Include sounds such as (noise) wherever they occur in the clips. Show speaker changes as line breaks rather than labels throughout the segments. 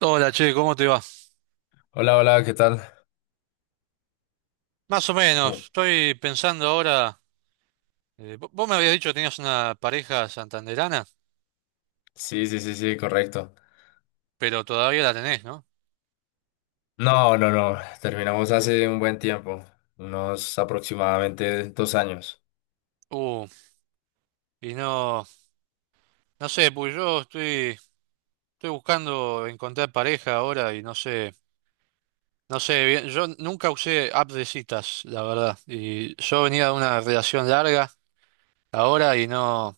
Hola, che, ¿cómo te va?
Hola, hola, ¿qué tal?
Más o
Uh,
menos, estoy pensando ahora. Vos me habías dicho que tenías una pareja santanderana,
sí, sí, sí, sí, correcto.
pero todavía la tenés, ¿no?
No, no, no, terminamos hace un buen tiempo, unos aproximadamente 2 años.
Uh, y no, no sé, pues estoy buscando encontrar pareja ahora y no sé, no sé bien. Yo nunca usé app de citas, la verdad. Y yo venía de una relación larga ahora y no,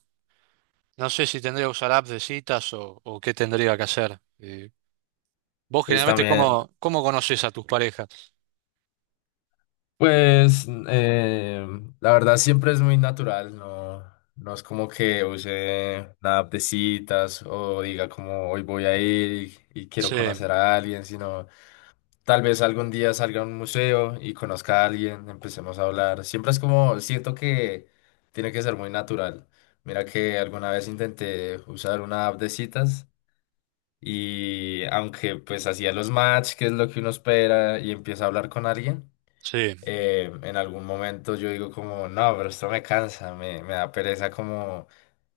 no sé si tendría que usar app de citas o qué tendría que hacer. Vos
Pues
generalmente,
también,
¿ cómo conoces a tus parejas?
pues eh, la verdad siempre es muy natural, no, no es como que use nada de citas o diga como hoy voy a ir y quiero
Sí,
conocer a alguien, sino tal vez algún día salga a un museo y conozca a alguien, empecemos a hablar. Siempre es como, siento que tiene que ser muy natural. Mira que alguna vez intenté usar una app de citas y aunque pues hacía los match, que es lo que uno espera, y empieza a hablar con alguien,
sí.
en algún momento yo digo como, no, pero esto me cansa, me da pereza como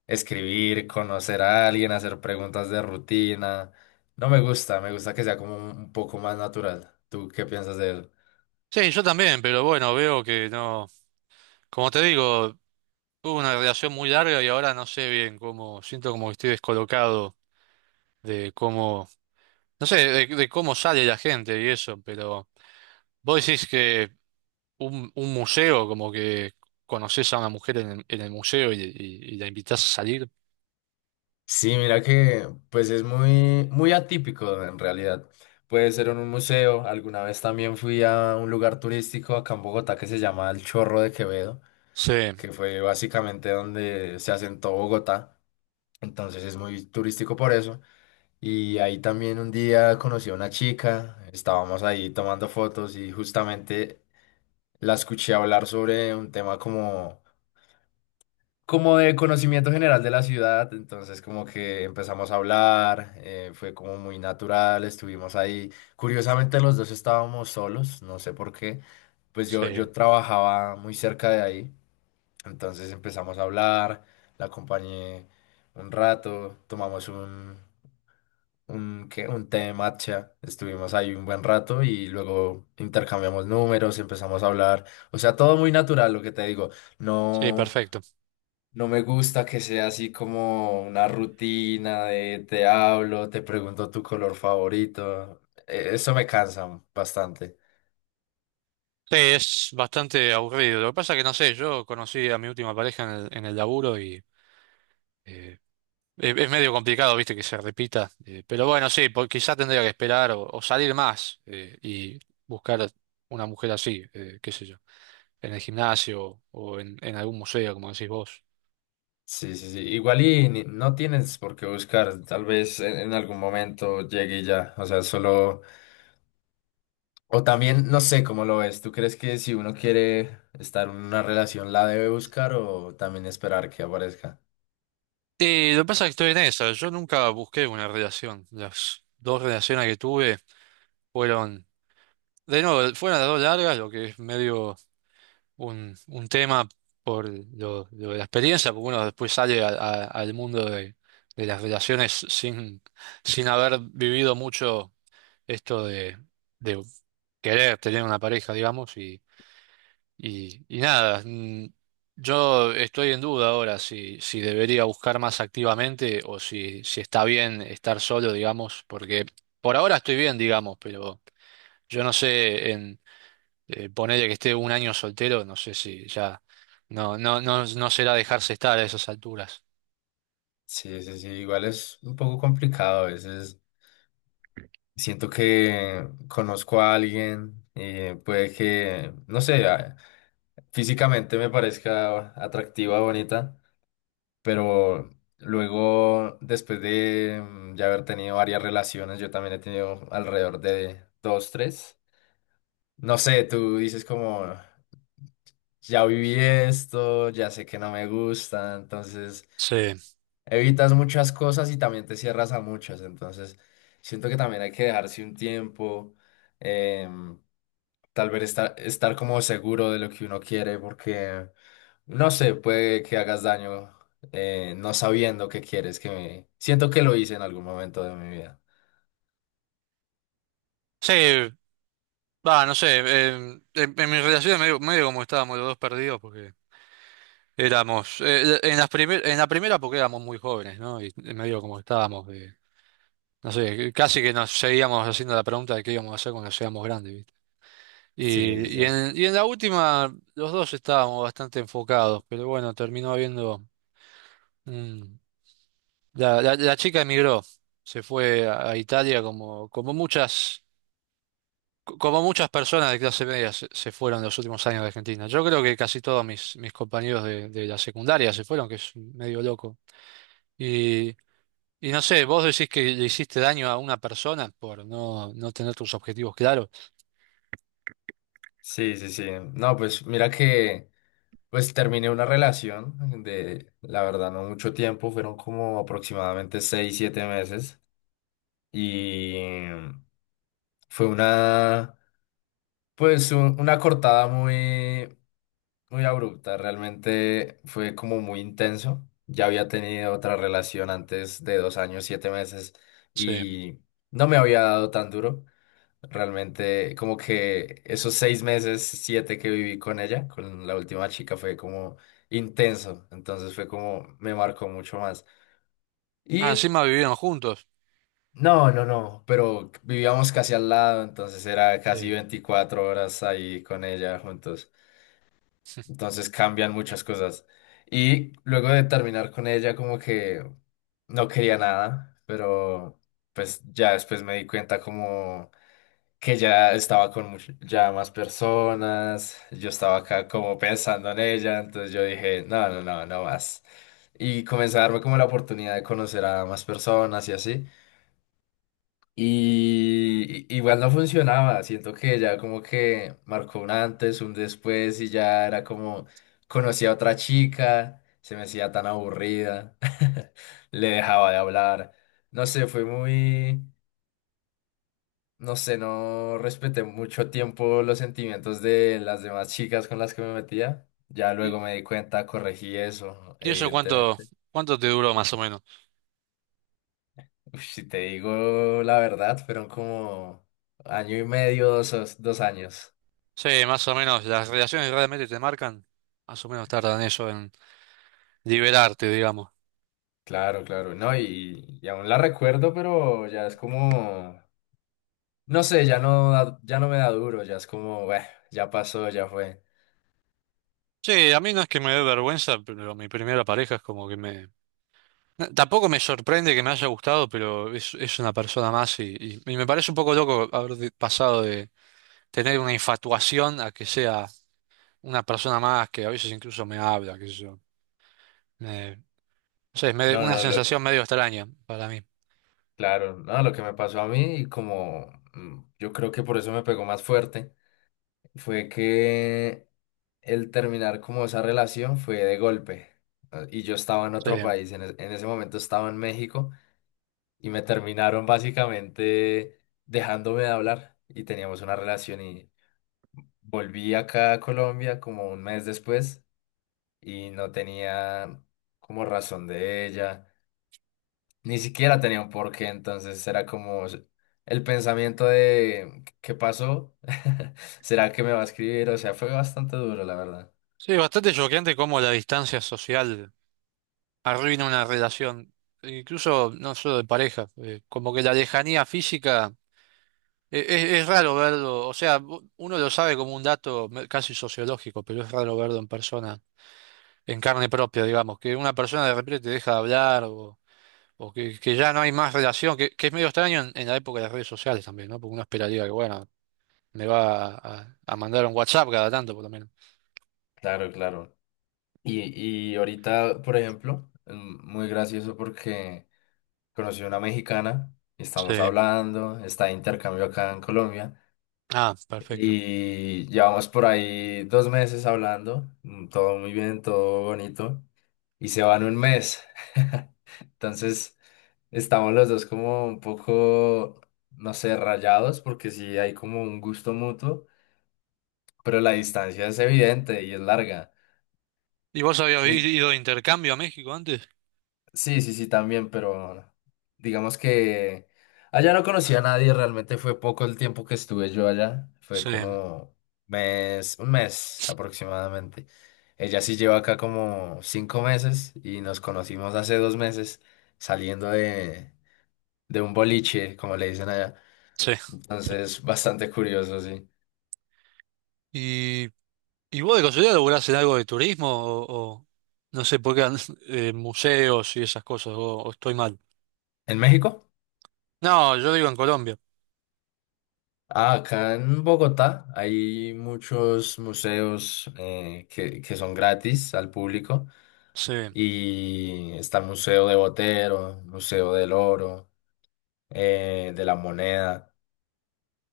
escribir, conocer a alguien, hacer preguntas de rutina. No me gusta, me gusta que sea como un poco más natural. ¿Tú qué piensas de él?
Sí, yo también, pero bueno, veo que no. Como te digo, tuve una relación muy larga y ahora no sé bien cómo. Siento como que estoy descolocado de cómo. No sé, de cómo sale la gente y eso, pero vos decís que un museo, como que conoces a una mujer en en el museo y la invitás a salir.
Sí, mira que pues es muy, muy atípico en realidad. Puede ser en un museo. Alguna vez también fui a un lugar turístico acá en Bogotá que se llama El Chorro de Quevedo,
Sí,
que fue básicamente donde se asentó Bogotá. Entonces es muy turístico por eso. Y ahí también un día conocí a una chica, estábamos ahí tomando fotos y justamente la escuché hablar sobre un tema como de conocimiento general de la ciudad, entonces como que empezamos a hablar, fue como muy natural, estuvimos ahí. Curiosamente los dos estábamos solos, no sé por qué, pues yo
sí,
trabajaba muy cerca de ahí, entonces empezamos a hablar, la acompañé un rato, tomamos ¿qué? Un té de matcha, estuvimos ahí un buen rato y luego intercambiamos números, empezamos a hablar, o sea, todo muy natural, lo que te digo,
sí,
no...
perfecto.
No me gusta que sea así como una rutina de te hablo, te pregunto tu color favorito. Eso me cansa bastante.
Sí, es bastante aburrido. Lo que pasa es que no sé, yo conocí a mi última pareja en en el laburo y. eh, Es medio complicado, viste, que se repita. Pero bueno, sí, quizá tendría que esperar o salir más y buscar una mujer así, qué sé yo, en el gimnasio o en algún museo, como decís vos.
Sí, sí, sí. Igual y no tienes por qué buscar. Tal vez en algún momento llegue y ya. O sea, solo... O también, no sé cómo lo ves. ¿Tú crees que si uno quiere estar en una relación la debe buscar o también esperar que aparezca?
Y lo que pasa es que estoy en esa. Yo nunca busqué una relación. Las dos relaciones que tuve fueron, de nuevo, fueron las dos largas, lo que es medio. Un tema por lo de la experiencia, porque uno después sale al mundo de las relaciones sin, sin haber vivido mucho esto de querer tener una pareja, digamos, y nada, yo estoy en duda ahora si, si debería buscar más activamente o si, si está bien estar solo, digamos, porque por ahora estoy bien, digamos, pero yo no sé ponele que esté un año soltero, no sé si ya no, no, no, no será dejarse estar a esas alturas.
Sí, sí, sí. Igual es un poco complicado a veces. Siento que conozco a alguien y puede que, no sé, físicamente me parezca atractiva, bonita, pero luego, después de ya haber tenido varias relaciones, yo también he tenido alrededor de dos, tres. No sé, tú dices como, ya viví esto, ya sé que no me gusta, entonces
Sí.
evitas muchas cosas y también te cierras a muchas, entonces siento que también hay que dejarse un tiempo. em, Tal vez estar, estar como seguro de lo que uno quiere, porque no sé, puede que hagas daño, no sabiendo qué quieres, que me... Siento que lo hice en algún momento de mi vida.
Sí, va, no sé. En mi relación medio, medio como estábamos los dos perdidos porque éramos, en en la primera, porque éramos muy jóvenes, ¿no? Y medio como estábamos, no sé, casi que nos seguíamos haciendo la pregunta de qué íbamos a hacer cuando seamos grandes, ¿viste?
Sí, sí, sí.
Y en la última los dos estábamos bastante enfocados, pero bueno, terminó habiendo… un, La, la chica emigró, se fue a Italia como, como muchas, como muchas personas de clase media se fueron en los últimos años de Argentina. Yo creo que casi todos mis, mis compañeros de la secundaria se fueron, que es medio loco. Y, y no sé, vos decís que le hiciste daño a una persona por no, no tener tus objetivos claros.
Sí, sí, sí. No, pues mira que pues terminé una relación de, la verdad, no mucho tiempo, fueron como aproximadamente 6, 7 meses y fue una, pues una cortada muy, muy abrupta, realmente fue como muy intenso. Ya había tenido otra relación antes de 2 años, 7 meses
Sí.
y no me había dado tan duro. Realmente como que esos 6 meses, 7 que viví con ella, con la última chica, fue como intenso. Entonces fue como me marcó mucho más.
Ah,
Y
encima vivieron juntos.
no, no, no, pero vivíamos casi al lado, entonces era casi
Sí.
24 horas ahí con ella juntos. Entonces cambian muchas cosas. Y luego de terminar con ella, como que no quería nada, pero pues ya después me di cuenta como que ya estaba con ya más personas, yo estaba acá como pensando en ella, entonces yo dije, no, no, no, no más. Y comencé a darme como la oportunidad de conocer a más personas y así. Igual no funcionaba, siento que ya como que marcó un antes, un después y ya era como conocí a otra chica, se me hacía tan aburrida, (laughs) le dejaba de hablar, no sé, fue muy, no sé, no respeté mucho tiempo los sentimientos de las demás chicas con las que me metía, ya luego
¿Y,
me di cuenta, corregí eso,
y eso cuánto,
evidentemente.
cuánto te duró más o menos?
Uf, si te digo la verdad, fueron como año y medio, dos años.
Sí, más o menos, las relaciones realmente te marcan, más o menos tardan eso en liberarte, digamos.
Claro, claro, no, y aún la recuerdo, pero ya es como, no sé, ya no, ya no me da duro, ya es como, "Bueh, ya pasó, ya fue."
Sí, a mí no es que me dé vergüenza, pero mi primera pareja es como que me… no, tampoco me sorprende que me haya gustado, pero es una persona más y me parece un poco loco haber pasado de tener una infatuación a que sea una persona más que a veces incluso me habla, qué sé yo. Me- no sé, es medio,
No,
una
no,
sensación medio extraña para mí.
claro, no, lo que me pasó a mí, y como yo creo que por eso me pegó más fuerte, fue que el terminar como esa relación fue de golpe. ¿No? Y yo estaba en
Sí,
otro país, en ese momento estaba en México, y me terminaron básicamente dejándome de hablar, y teníamos una relación. Volví acá a Colombia como un mes después y no tenía como razón de ella, ni siquiera tenía un porqué, entonces era como el pensamiento de ¿qué pasó? (laughs) ¿Será que me va a escribir? O sea, fue bastante duro, la verdad.
sí, bastante choqueante cómo la distancia social arruina una relación, incluso no solo de pareja, como que la lejanía física… Es raro verlo, o sea, uno lo sabe como un dato casi sociológico, pero es raro verlo en persona, en carne propia, digamos, que una persona de repente te deja de hablar o que ya no hay más relación, que es medio extraño en la época de las redes sociales también, ¿no? Porque uno esperaría que, bueno, me va mandar un WhatsApp cada tanto, por lo menos.
Claro, claro. Y ahorita, por ejemplo, muy gracioso porque conocí a una mexicana, y estamos
Sí.
hablando, está de intercambio acá en Colombia.
Ah, perfecto.
Y llevamos por ahí 2 meses hablando, todo muy bien, todo bonito, y se van un mes. (laughs) Entonces, estamos los dos como un poco, no sé, rayados, porque sí hay como un gusto mutuo, pero la distancia es evidente y es larga.
¿Y vos habías
Y,
ido de intercambio a México antes?
Sí, sí, sí, también, pero digamos que allá no conocí a nadie, realmente fue poco el tiempo que estuve yo allá, fue
Sí,
como mes, un mes aproximadamente. Ella sí lleva acá como 5 meses y nos conocimos hace 2 meses saliendo de un boliche, como le dicen allá. Entonces, bastante curioso, sí.
sí. ¿Y vos de casualidad laburás en algo de turismo o no sé por qué (laughs) museos y esas cosas o estoy mal?
¿En México?
No, yo digo en Colombia.
Ah, acá en Bogotá hay muchos museos, que son gratis al público.
Sí,
Y está el Museo de Botero, Museo del Oro, de la Moneda.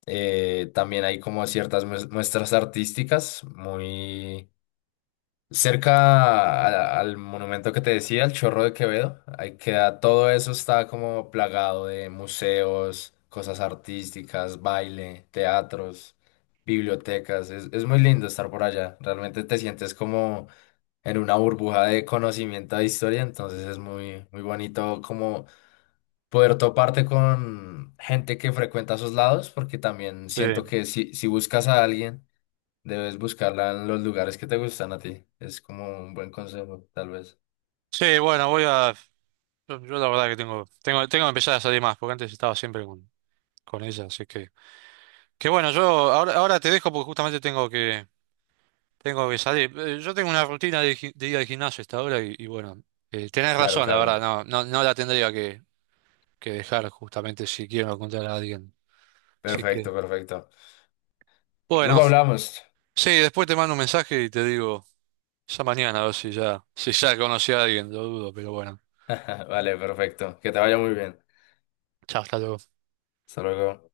También hay como ciertas muestras artísticas muy cerca al monumento que te decía, el Chorro de Quevedo. Ahí queda, todo eso está como plagado de museos, cosas artísticas, baile, teatros, bibliotecas. Es muy lindo estar por allá. Realmente te sientes como en una burbuja de conocimiento de historia, entonces es muy, muy bonito como poder toparte con gente que frecuenta esos lados, porque también siento
sí.
que si, si buscas a alguien, debes buscarla en los lugares que te gustan a ti. Es como un buen consejo, tal vez.
Sí, bueno, voy a yo la verdad que tengo que empezar a salir más porque antes estaba siempre con ella, así que bueno, yo ahora te dejo porque justamente tengo que salir. Yo tengo una rutina de, de ir al gimnasio hasta ahora y bueno, tenés
Claro,
razón, la verdad,
claro.
no la tendría que dejar justamente si quiero encontrar a alguien. Así que
Perfecto, perfecto.
bueno.
Luego hablamos.
Sí, después te mando un mensaje y te digo, ya mañana, a ver si ya, si ya conocí a alguien, lo dudo, pero bueno.
(laughs) Vale, perfecto. Que te vaya muy bien.
Chao, hasta luego.
Hasta luego.